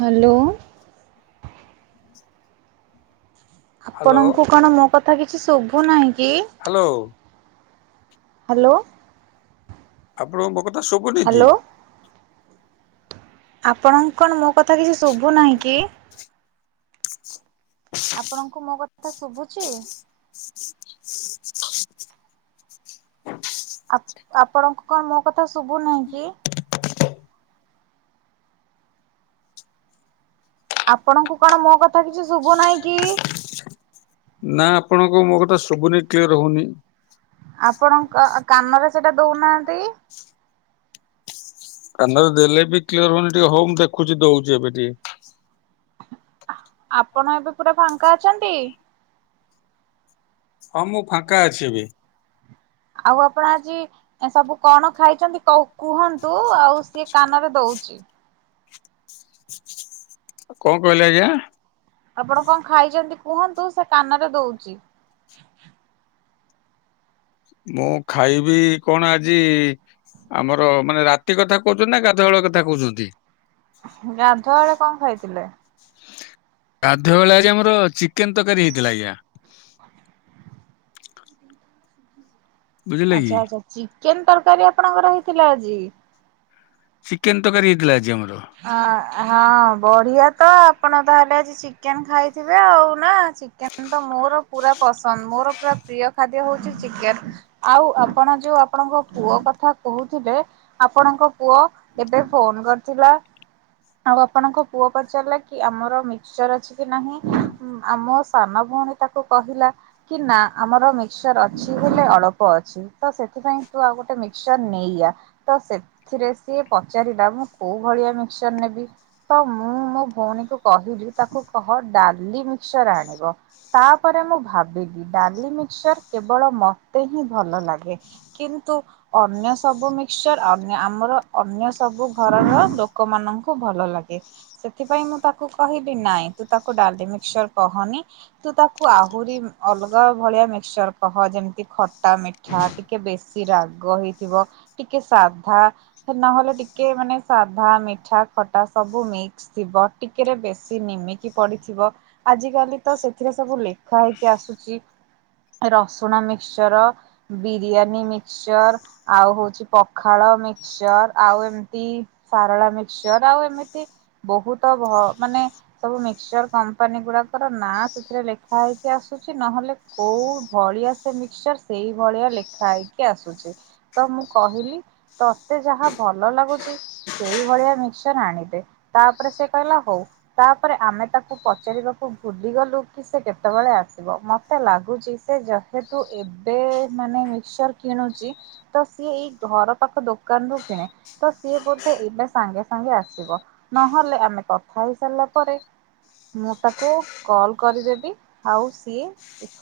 Hello hello ଆପଣଙ୍କୁ କଣ ମୋ କଥା କିଛି ଶୁଭୁ ନାହିଁ? କି? Hello hello. ଆପଣଙ୍କ ମୋ କଥା ଶୁଭୁନି କିି? ଆପଣ କଣ ମୋ କଥା କିଛି ଶୁଭୁ ନାହିଁ କି? ଆପଣଙ୍କୁ ମୋ କଥା ଟା ଶୁଭୁଚି? ହ ଆପଣଙ୍କୁ କଣ ମୋ କଥା ଶୁଭୁ ନାହିଁ କି? ଆପଣଙ୍କୁ କଣ ମୋ କ ନା ଆପଣଙ୍କ ମୋ କଥା ଶୁବୁନି କ୍ଲିୟର ହଉନି। ଆପଣ କ କାନରେ ସେଇଟା ଦଉନାହାନ୍ତି। କାନରେ ଦେଲେ ବି କ୍ଲିଅର ହଉନି ଟିକେ ହଉ ମୁଁ ଦେଖୁଛି ଦଉଛି ଏବେ ଟିକେ। ଆପଣ ଏବେ ପୁରା ଫାଙ୍କା ଅଛନ୍ତି? ହଁ ମୁଁ ଫାଙ୍କା ଅଛି ଏବେ। ଆଉ ଆପଣ ଆଜି ସବୁ କଣ ଖାଇଛନ୍ତି କ କୁହ ନ୍ତୁ ଆଉ ସିଏ କାନରେ ଦଉଛିି। କଣ କହିଲେ ଆଜ୍ଞା। ଆପଣ କଣ ଖାଇଛନ୍ତି କୁହନ୍ତୁ, ସେ କାନରେ ଦଉଛି। ମୁଁ ଖାଇବି କଣ ଆଜି ଆମର ମାନେ ରାତି କଥା କହୁଛନ୍ତି ନା ଗାଧୁଆଳ କଥା କହୁଛନ୍ତି। ଗାଧୁଆ ବେଳେ କଣ ଖାଇଥିଲେ? ଗାଧ ବେଳରେ ଆମର ଚିକେନ ତରକାରୀ ହେଇଥିଲା, ଆଜ୍ଞା । ବୁଝିଲେ କି ଆଛା, ଆଛା, ଚିକେନ ତରକାରୀ ଆପଣଙ୍କର ହେଇଥିଲା ଆଜି? ଚିକେନ ତରକାରୀ ହେଇଥିଲା ଆଜି ଆମର । ହଁ ହଁ, ବଢିଆ ତ, ଆପଣ ତାହେଲେ ଆଜି ଚିକେନ ଖାଇଥିବେ ଆଉ ନା, ଚିକେନ ତ ମୋର ପୁରା ପସନ୍ଦ, ମୋର ପୁରା ପ୍ରିୟ । ଖାଦ୍ୟ ହଉଛି ଚିକେନ ଆଉ ଆପଣ ଯୋଉ ଆପଣଙ୍କ ପୁଅ କଥା କହୁ [unintelligible] ଆପଣଙ୍କ ପୁଅ ଏବେ ଫୋନ କରିଥିଲା। ଆଉ ଆପଣଙ୍କ ପୁଅ ପଚାରିଲା କି -ଆମର ମିକ୍ସଚର ଅଛି? କି ନାହିଁ ଆମ ସାନ ଭଉଣୀ ତାକୁ କହିଲା, କି ନା, ଆମର ମିକସଚର ଅଛି ହେଲେ ଅଳ୍ପ ଅଛି ସେଥିପାଇ ତୁ ଆଉ ଗୋଟେ ମିକ୍ସଚର ନେଇ ଆ। ତ ସେଥିରେ ସିଏ ପଚାରିଲା, ମୁଁ କୋଉ ଭଳିଆ ମିକ୍ସର ନେବି। ତ ମୁଁ ମୋ ଭଉଣୀ କୁ କହିଲି ତାକୁ କହ ଡାଲି ମିକ୍ସର ଆଣିବ। ତାପରେ ମୁଁ ଭାବିଲି ଡାଲି ମିକ୍ସଚର କେବଳ ମତେ ହିଁ ଭଲ ଲାଗେ। କିନ୍ତୁ ଅନ୍ୟ ସବୁ ମିକ୍ସଚର ଅ ଆମର ଅନ୍ୟ ସବୁ ଘରର ମାନଙ୍କୁ ଭଲ ଲାଗେ ।ସେଥିପାଇଁ ମୁଁ ତାକୁ କହିବି ନାଇଁ, ତୁ ତାକୁ ଡାଲି ମିକ୍ସର କହନି। ତୁ ତାକୁ ଆହୁରି ଅଲଗା ଭଳିଆ ମିକ୍ସଚର କହ, ଯେମିତି ଖଟା ମିଠା ଟିକେ ବେଶୀ ରାଗ ହେଇଥିବ, ଟିକେ ସାଧା, ନହେଲେ ଟିକେ ମାନେ ସା ଧା ମିଠା ଖଟା ସବୁ ମିକ୍ସ ଥିବ ଟିକେରେ ବେଶି ନିମିକି ପଡିଥିବ ଆଜି ଆଜି କାଲି ତ ସେଥିରେ ସବୁ ଲେଖା ହେଇକି ଆସୁଛି ରସୁଣ ମିକ୍ସଚର, ବିରିୟାନୀ ମିକ୍ଚର ଆଉ ହଉଛି ପଖାଳ ମିକଚର ଆଉ ଏମତି ସାରଳା ମିକ୍ସଚର, ଆଉ ଏମିତି ବହୁତ ମାନେ ସବୁ ମିକ୍ସଚର କମ୍ପାନୀ ଗୁଡା ଙ୍କର ନାଁ ସେଥିରେ ଲେଖା ହେଇକି ଆସୁଛି, ନହେଲେ କୋଉ ଭଳିଆ ସେ ମିକ୍ସଚର ସେଇ ଭଳିଆ ଲେଖା ହେଇକି ଆସୁଛି। ତ ମୁଁ କହିଲି ତତେ ଯାହା ଭଲ ଲାଗୁଛି ସେଇଭଳିଆ ମିକ୍ସର ଆଣିଦେ, ତାପରେ ସେ କହିଲା ହଉ। ତାପରେ ଆମେ ତାକୁ ପଚାରିବା କୁ ଭୁଲିଗଲୁ କି ସେ କେତେବେଳେ ଆସିବ। ମତେ ଲାଗୁଛି ସେ ଯେହେତୁ ଏବେ ମାନେ ମିକସଚର କିଣୁଛି, ତ ସିଏ ଏଇ ଘର ପାଖ ଦୋକାନରୁୁ କିଣେ। ତ ସିଏ ବୋ ସେ ଏବେ ସାଙ୍ଗେ ସାଙ୍ଗେ ଆସିବ। ନହେଲେ ଆମେ କଥା ହେଇସାରିଲା ପରେ ମୁଁ ତାକୁ କଲ କରିଦେବି ଆଉ ସିଏ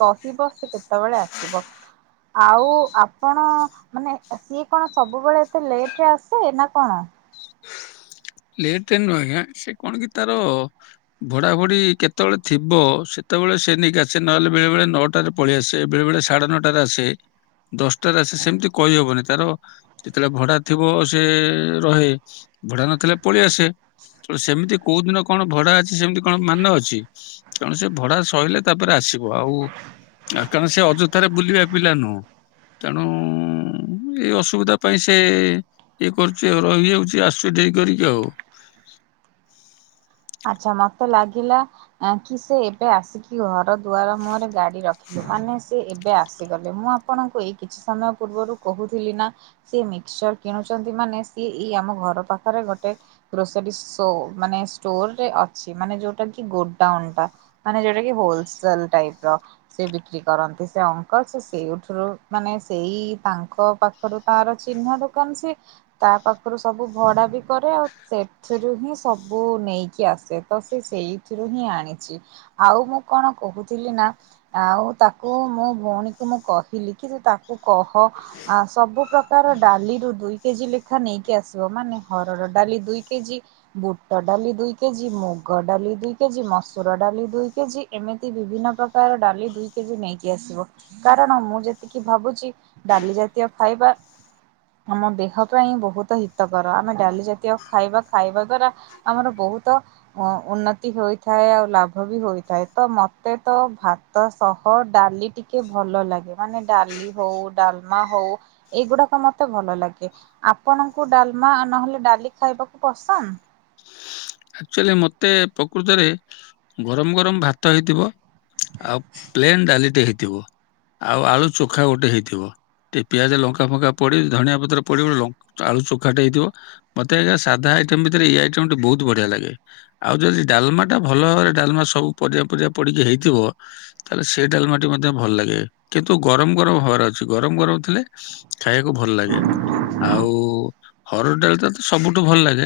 କହିବ ସେ କେତେବେଳେ ଆସ ସିବ [unintelligible] ଆଉ ଆପଣ ମାନେ ସିଏ କଣ ସବୁବେଳେ ଏତେ ଲେଟ ରେ ଆସେ ନା କଣ? ଲେଟ ନୁହଁ ଆଜ୍ଞା। ସେ କଣ କି ତାର ଭଡା ଭଡି କେତେବେଳେ ଥିବ ସେ ସେତେବେଳେ ସେ ନେଇିକ ଆସେ, ନହେଲେ ବେଳେ ବେଳେ ନଅଟାରେ ପଳେଇ ଆସେ, ବେଳେ ବଳେ ସାଢେ ନଅଟାରେ ଆସେ। ଦଶଟାରେ ଆସେ ସେମିତି କହିହବନି। ତାର ଯେତେବେଳେ ଭଡା ଥିବ ସେ ରହେ ।ଭଡା ନଥିଲେ ପଳେଇଆସ। ସେମିତି କୋଉ ଦିନ କଣ ଭଡା ଅଛି ସେମିତି କଣ ମାନ ଅଛି । ତେଣୁ ସେ ଭଡା ସରିଲେ ତାପରେ ଆସିବ। ଆଉ ଆ କାରଣ ସେ ଅଯଥାରେ ବୁଲିବା ପିଲା ନୁହଁ ।ତେଣୁ ଏଇ ଅସୁବିଧା ପାଇଁ ସେ ଇଏ କରୁଛି ଆଉ, ରହିଯାଉଛି, ଆସୁଛ ଡେରି କରି। ଆଉ ଆଛା, ମତେ ଲାଗିଲା କି ସେ ଏବେ ଆସିକି ଘର ଦୁଆର ମୁହରେ ଗାଡି ରଖିଲୁ ।ମାନେ ସେ ଏବେ ଆସ ଆସିଗଲେ, ମୁଁ ଆପଣଙ୍କୁ ଏଇ କିଛି ସମୟ ପୂର୍ବରୁ କହୁଥିଲି ନା -ସେ ମିକ୍ସଚର କିଣୁଛନ୍ତି ମାନେ ସିଏ ଇ ଆମ ଘର ପାଖରେ ଗୋଟେ ଗ୍ରୋସରୀ ସୋ ମାନେ ଷ୍ଟୋରରେ ଅଛି ।ମାନେ ଯୋଉଟା କି ଗୋଡାଉନ୍ ଟା, ମାନେ ଯୋଉଟା କି ହୋଲସେଲ ଟାଇପ ର ବିକ୍ରି କରନ୍ତି ସେ ଅଙ୍କଲ ସେ ସେଇଠୁରୁ ମାନେ ସେଇ ତାଙ୍କ ପାଖରୁ ତାର ଚହ ଚହ୍ନା ଦୋକାନ ସିଏ, ତା ପାଖରୁ ସବୁ ଭଡା ବି କରେ। ଆଉ ସେଥିରୁ ହିଁ ସବୁ ନେଇକି ଆସେ, ତ ସେ ସେଇଥିରୁ ହିଁ ଆଣିଛି ।ଆଉ ମୁଁ କଣ କହୁଥିଲି ନା ଆଉ ତାକୁ ମୋ ଭଉଣୀକୁ ମୁଁ କହିଲି କି ତାକୁ କହ ଆ ସବୁ ପ୍ରକାର ଡାଲିରୁ ଦୁଇ କେଜି ଲେଖା ନେଇକି ଆସିବ। ମାନେ ହରଡ ଡାଲି ଦୁଇ କେଜି, ବୁଟ ଡାଲି ଦୁଇ କେଜି, ମୁଗ ଡାଲି ଦୁଇ କେଜି, ମସୁର ଡ଼ାଲି ଦୁଇ କେଜି ଏମିତି ବିଭିନ୍ନ ପ୍ରକାର ଡା ଡାଲି ଦୁଇ କେଜି ନେଇକି ଆସିବ ।କାରଣ ମୁଁ ଯେତିକି ଭାବୁଛି ଡାଲି ଜାତୀୟ ଖାଇବା ଆମ ଦେହ ପାଇଁ ବହୁତ ହିତକର ।ଆମେ ଡାଲି ଜାତୀୟ ଖାଇବା ଖାଇବା ଦ୍ଵାରା ଆମର ବହୁତ ଉନ୍ନତି ହୋଇଥାଏ ଆଉ ଲାଭ ବି ହୋଇଥାଏ ।ତ ମୋତେ ତ ଭା ତ ସହ ଡାଲି ଟିକେ ଭଲ ଲାଗେ ।ମାନେ ଡାଲି ହଉ ଡାଲମା ହଉ ଏଇଗୁଡା ମତେ ଭଲ ଲାଗେ ।ଆପଣଙ୍କୁ ଡାଲମା ନହେଲେ ଡାଲି ଖାଇବାକୁ ପସନ୍ଦ? ଆକ୍ଚୁଲି ମତେ ପ୍ରକୃତରେ ଗରମ ଗରମ ଭାତ ହେଇଥିବ। ଆଉ ପ୍ଲେନ୍ ଡାଲିଟେ ହେଇଥିବ ଆଉ ଆଳୁ ଚୋଖା ଗୋଟେ ହେଇଥିବ। ଟେ ପିଆଜ ଲଙ୍କା ଫଙ୍କା ପଡି ଧନିଆ ପତ୍ର ପଡିିବ ଗୋ ଆଳୁ ଚଖଟ ହେଇଥିବ। ମତେ ଆଜ୍ଞା ସାଧା ଏହି ଆଇଟମ ଭିତରେ ଏହି ଆଇଟମଟି ବହୁତ ବଢିଆ ଲାଗେ। ଆଉ ଯଦି ଡାଲମା ଟା ଭଲ ଭାବରେ ଡାଲମା ସବୁ ପରିବା ଫରିବା ପଡିକି ହେଇଥିବ ତାହେଲେ ସେ ଏଇ ଡାଲମାଟି ମଧ୍ୟ ଭଲଲାଗେ କିନ୍ତୁ ଗରମ ଗରମ ହବାର ଅଛି ଗରମ ଗରମ ଥିଲେ ଖାଇବାକୁ ଭଲ ଲାଗେ ଆଉ ହରଡ଼ ଡାଲିଟା ସବୁଠୁ ଭଲଲାଗେ।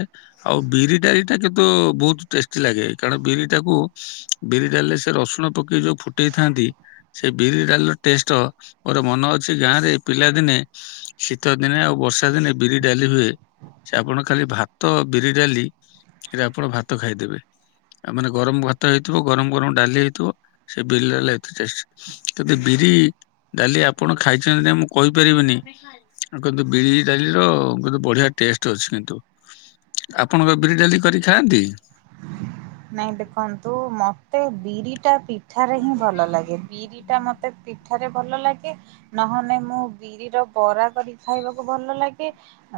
ଆଉ ବିରିଟା ଏଇଟା [unintelligible] ତ ବହୁତ ଟେଷ୍ଟି ଲାଗେ କାରଣ ବିରିଟାକୁ ବିରିଡାଲିରେ ସେ ରସୁଣ ପକେଇ ଯୋଉ ଫୁଟେଇଥାନ୍ତି ସେ ବିରିଡାଲିର ଟେଷ୍ଟ ମୋର ମନ ଅଛି ଗାଁରେ ପିଲାଦିନେ ଶୀତଦିନେ ଆଉ ବର୍ଷାଦିନେ ବିରି ଡାଲି ହୁଏ ସେ ଆପଣ ଖାଲି ଭାତ, ବିରି ଡାଲି ତିରେ ଆପଣ ଭାତ ଖାଇଦେବେ। ଆଉ ମାନେ ଗରମ ଭାତ ହେଇଥିବ ଗରମ ଗରମ ଡାଲି ହେଇଥିବ ସେ ବିରି ଡାଲି ଏତେ ଟେଷ୍ଟି ଦି ଡାଲି ଆପଣ ଖାଇଛନ୍ତି ନା ମୁଁ କହିପାରିବିନି। କିନ୍ତୁ ବିରି ଡାଲି ର କିନ୍ତୁ ବଢିଆ ଟେଷ୍ଟ ଅଛି କିନ୍ତୁ ଆପଣଙ୍କ ବିରି ଡାଲି କରିଖାଆନ୍ତି? ନାଇଁ ଦେଖନ୍ତୁ ମତେ ବିରିଟା ପିଠାରେ ହିଁ ଭଲ ଲାଗେ ବିରି ବିରି ପା ମତେ ପିଠାରେ ଭଲ ଲାଗେ ନହେଲେ ମୁଁ ବିରିର ବରା କରି ଖାଇବାକୁ ଭଲ ଲାଗେ।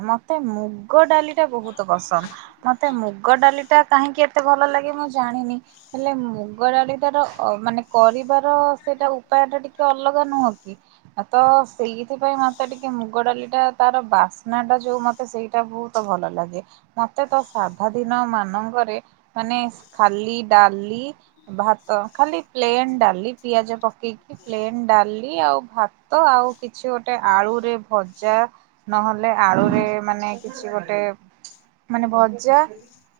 ମତେ ମୁଗ ଡାଲିଟା ବହୁତ ପସନ୍ଦ ମତେ ମୁଗ ଡାଲିଟା କାହିଁକି ଏତେ ଭଲ ଲାଗେ ମୁଁ ଜାଣିନି ହେଲେ ମୁଗ ଡାଲି ଟା ତ ମାନେ କରିବାର ସେଇଟା ଉପାୟଟା ଟିକେ ଅଲଗା ନୁହଁ କି? ତ ସେଇଥିପାଇଁ ମତେ ଟିକେ ମୁଗ ଡାଲିଟା ତାର ବାସ୍ନାଟା ଯୋଉ ମତେ ସେଇଟା ବହୁତ ଭଲ ଲାଗେ ମତେ ତ ସାଧା ଦିନ ମାନଙ୍କରେ ମାନେ ଖାଲି ଡାଲି, ଭାତ ଖାଲି ପ୍ଲେନ୍ ଡାଲି ପିଆଜ ପକେଇକି ପ୍ଲେନ୍ ଡାଲି ଆଉ ଭାତ ଆଉ କିଛି ଗୋଟେ ଆଳୁରେ ଭଜା ନହେଲେ ହେଲେ ଆଳୁରେ ମାନେ କିଛି ଗୋଟେ ମାନେ ଭଜା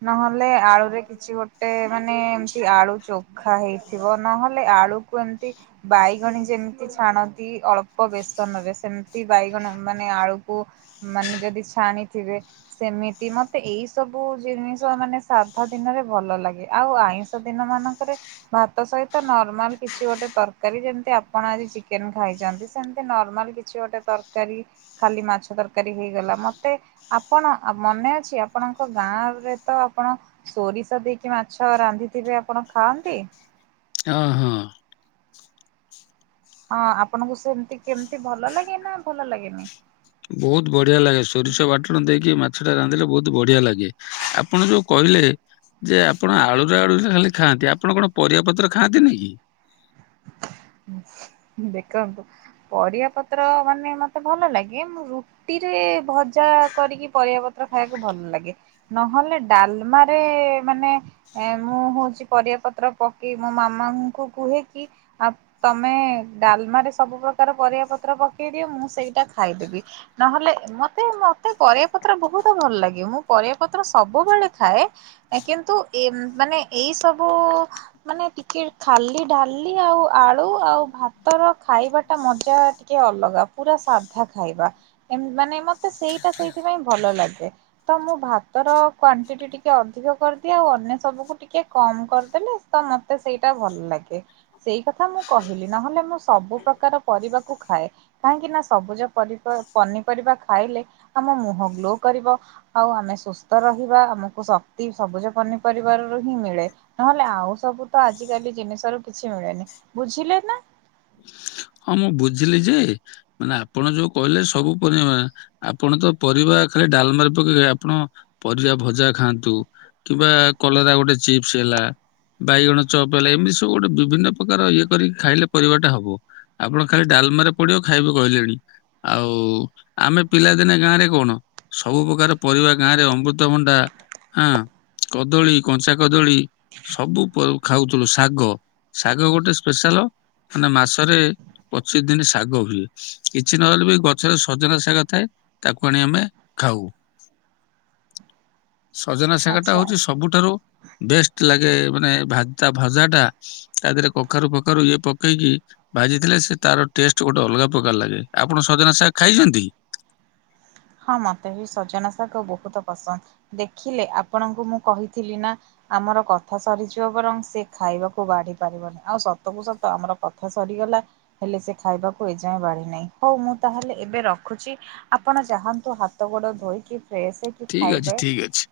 ନହେଲେ ଆଳୁରେ କିଛି ଗୋଟେ ଗୋଟେ ମାନେ ଏମତି ଆଳୁ ଚୋଖା ହେଇଥିବ ନହେଲେ ଆଳୁକୁ ଏମତି ବାଇଗଣୀ ଯେମିତି ଛାଣନ୍ତି ଅ ଳ୍ପ ବେସନରେ ସେମିତି ବାଇଗଣ ମାନେ ଆଳୁକୁ ମାନେ ଯଦି ଛାଣିଥିବେ ସେମିତି ମତେ ଏଇ ସବୁ ଜିନିଷ ମାନେ ସାଧା ଦିନରେ ଭଲ ଲାଗେ। ଆଉ ଆଇଁଷ ଦିନମାନଙ୍କରେ ଭାତ ସହିତ ନର୍ମାଲ କିଛି ଗୋଟେ ତରକାରୀ ଯେମତି ଆପଣ ଚିକେନ ଖାଇଛନ୍ତି ସେମତି ନର୍ମାଲ କିଛି ଗୋଟେ ତରକାରୀ ଖାଲି ମାଛ ତରକାରୀ ହେଇଗଲା ମତେ ମତେ ଆପଣ ମନେ ଅଛି ଆପଣଙ୍କ ଗାଁରେ ତ ଆପଣ ସୋରିଷ ଦେଇ ମାଛ ରାନ୍ଧିଥିବେ ଆପଣ ଖାଆନ୍ତି? ହଁ ହଁ। ହଁ ଆପଣଙ୍କୁ ସେମତି କେମିତି ଭଲ ଲାଗେ ନା ଭଲ ଲାଗେନି? ସେଇଟା ରାନ୍ଧିଲେ ବହୁତ ବଢିଆ ଲାଗେ ଆପଣ ଯୋଉ କହିଲେ ଯେ ଆପଣ ଆଳୁୁରେ ଆଳୁରେ ଖାଲି ଖାଆନ୍ତି ଆପଣ କଣପରିବା ପତ୍ର ଖାଆନ୍ତି ନି କି? [inaudible] ଦେଖନ୍ତୁ ପରିବା ପତ୍ର ମାନେ ମତେ ଭଲ ଲାଗେ ମୁଁ ରୁଟି [unintelligible] ଭଜା କରିକି ପରିବାପତ୍ର ଖାଇବାକୁ ଭଲଲାଗେ ନହେଲେ ଡ଼ାଲମା ରେ ମାନେ ମୁଁ ହଉଛି ପରିବା ପତ୍ର ପକେଇ ମୋ ମାମାଙ୍କୁ କୁହେକି ତମେ ଡାଲମା ରେ ସବୁ ପ୍ରକାର ପରିବାପତ୍ର ପକେଇଦିଅ ମୁଁ ସେଇଟା ଖାଇଦେବି ନହେଲେ ମତେ ମତେ ପରିବାପତ୍ର ବହୁତ୍ ଭଲ ଲାଗେ ମୁଁ ପରିବାପତ୍ର ସବୁବେଳେ ଖାଏ କେ କିନ୍ତୁ [unintelligible] ମାନେ ଏଇ ସବୁ ମାନେ ଟିକେ ଖାଲି ଡାଲି ଆଉ ଆଳୁ ଆଉ ଭାତର ଖାଇବା ଟା ମଜା ଟିକେ ଅଲଗା ପୁରା ସାଧା ଖାଇବା ଏମ ମାନେ ମତେ ସେଇଟା ସେଇଥିପାଇଁ ଭଲ ଲାଗେ ତ ମୁଁ ଭାତର କ୍ଵାଣ୍ଟିଟି ଟିକେ ଅଧିକ କରି ଯଦି ଆଉ ଅନ୍ୟ ସବୁକୁ ଟିକେ କମ୍ କରିଦେଲେ ତ ମତେ ସେଇଟା ଭଲ ଲାଗେ ସେଇ କ ମୁଁ କହିଲି ନହେଲେ ମୁଁ ସବୁ ପ୍ରକାର ପରିବାକୁ ଖାଏ କାହିଁକି ନା ସବୁଜ ପନି [unintelligible] ପନିପରିବା ଖାଇଲେ ଆମ ମୁଁହ ଗ୍ଲୋ କରିବ ଆଉ ଆମେ ସୁସ୍ଥ ରହିବା ଆମକୁ ଶକ୍ତି ସବୁଜ ପନିପରିବାରରୁ ହିଁ ମିଳେ ନହେଲେ ଆଉ ସବୁ ତ ଆଜିକାଲି ଜିନିଷ ରୁ କିଛି ମିଳେନି। ବୁଝିଲେ ନା? ହଁ ମୁଁ ବୁଝିଲି ଯେ ମାନେ ଆପଣ ଯୋଉ କହିଲେ ସବୁ [unintelligible] ଆପଣ ତ ପରିବା [unintelligible] ଖାଲି ଡ଼ାଲମା ରେ ପକେଇ ଆପଣ ପରିବା ଭଜା ଖାଆନ୍ତୁ କିମ୍ବା କଲରା ଗୋଟେ ଚିପ୍ସ ହେଲା ବାଇଗଣ ଚପ ହେଲା ଏମିତି ସବୁ ଗୋଟେ ବିଭିନ୍ନ ପ୍ରକାର ଇଏ କରିକି ଖାଇଲେ ପରିବାଟା ହବ। ଆପଣ ଖାଲି ଡ଼ାଲମା ରେ ପଡ଼ିବ ଖାଇବେ କହିଲେଣି ଆଉ ଆମେ ପିଲାଦିନେ ଗାଁ ରେ କଣ ସବୁ ପ୍ରକାର ପରିବା ଗାଁ ରେ ଅମୃତଭଣ୍ଡା ହଁ କଦଳୀ, କଞ୍ଚା କଦଳୀ ସବୁ ଖାଉଥିଲୁ ଶାଗ ଶାଗ ଗୋଟେ ସ୍ପେଶାଲ ମାନେ ମାସରେ ପଚିଶି ଦିନ ଶାଗ ହୁଏ କିଛି ନହେଲେ ବି ଗଛରେ ସଜନା ଶାଗ ଥାଏ ତାକୁ ଆଣି ଆମେ ଖାଉ। ସଜନା ଶାଖା ଟା ଆଚ୍ଛା ହଉଛି ଆଚ୍ଛା। ସବୁଠାରୁ ବେଷ୍ଟ ଲାଗେ ମାନେ ଭା ଭଜା ଟା ତା ଦେହରେ କଖାରୁ ଫଖାରୁ ଇଏ ପକେଇକି ଭାଜି ଥିଲେ ସେ ତାର ଟେଷ୍ଟ ଗୋଟେ ଅଲଗା ପ୍ରକାର ଲାଗେ ଆପଣ ସଜନା ଶାଗ ଖାଇଚନ୍ତି? ହଁ ମତେ ବି ସଜନା ଶାଗ ବହୁତ ପସନ୍ଦ ଦେଖିଲେ ଆପଣଙ୍କୁ ମୁଁ କହିଥିଲି ନା ଆମର କଥା ସରିଯିବ ବରଂ ସେ ଖାଇବାକୁ [unintelligible] ପାରିବନି ଆଉ ସତ କୁ ସତ ଆମର କଥା ସରି ଗଲା ହେଲେ ସେ ଖାଇବାକୁ ଏଯାଏଁ ବାଢି ନାହିଁ ହଉ ମୁଁ ତାହେଲେ ଏବେ ରଖୁଛି ଆପଣ ଯାହାନ୍ତୁ ହାତ ଗୋଡ଼ ଧୋଇକି ଫ୍ରେଶ ହେଇକି ଠିକ ଅଛି ଖାଇବେ। ଠିକ ଅଛି।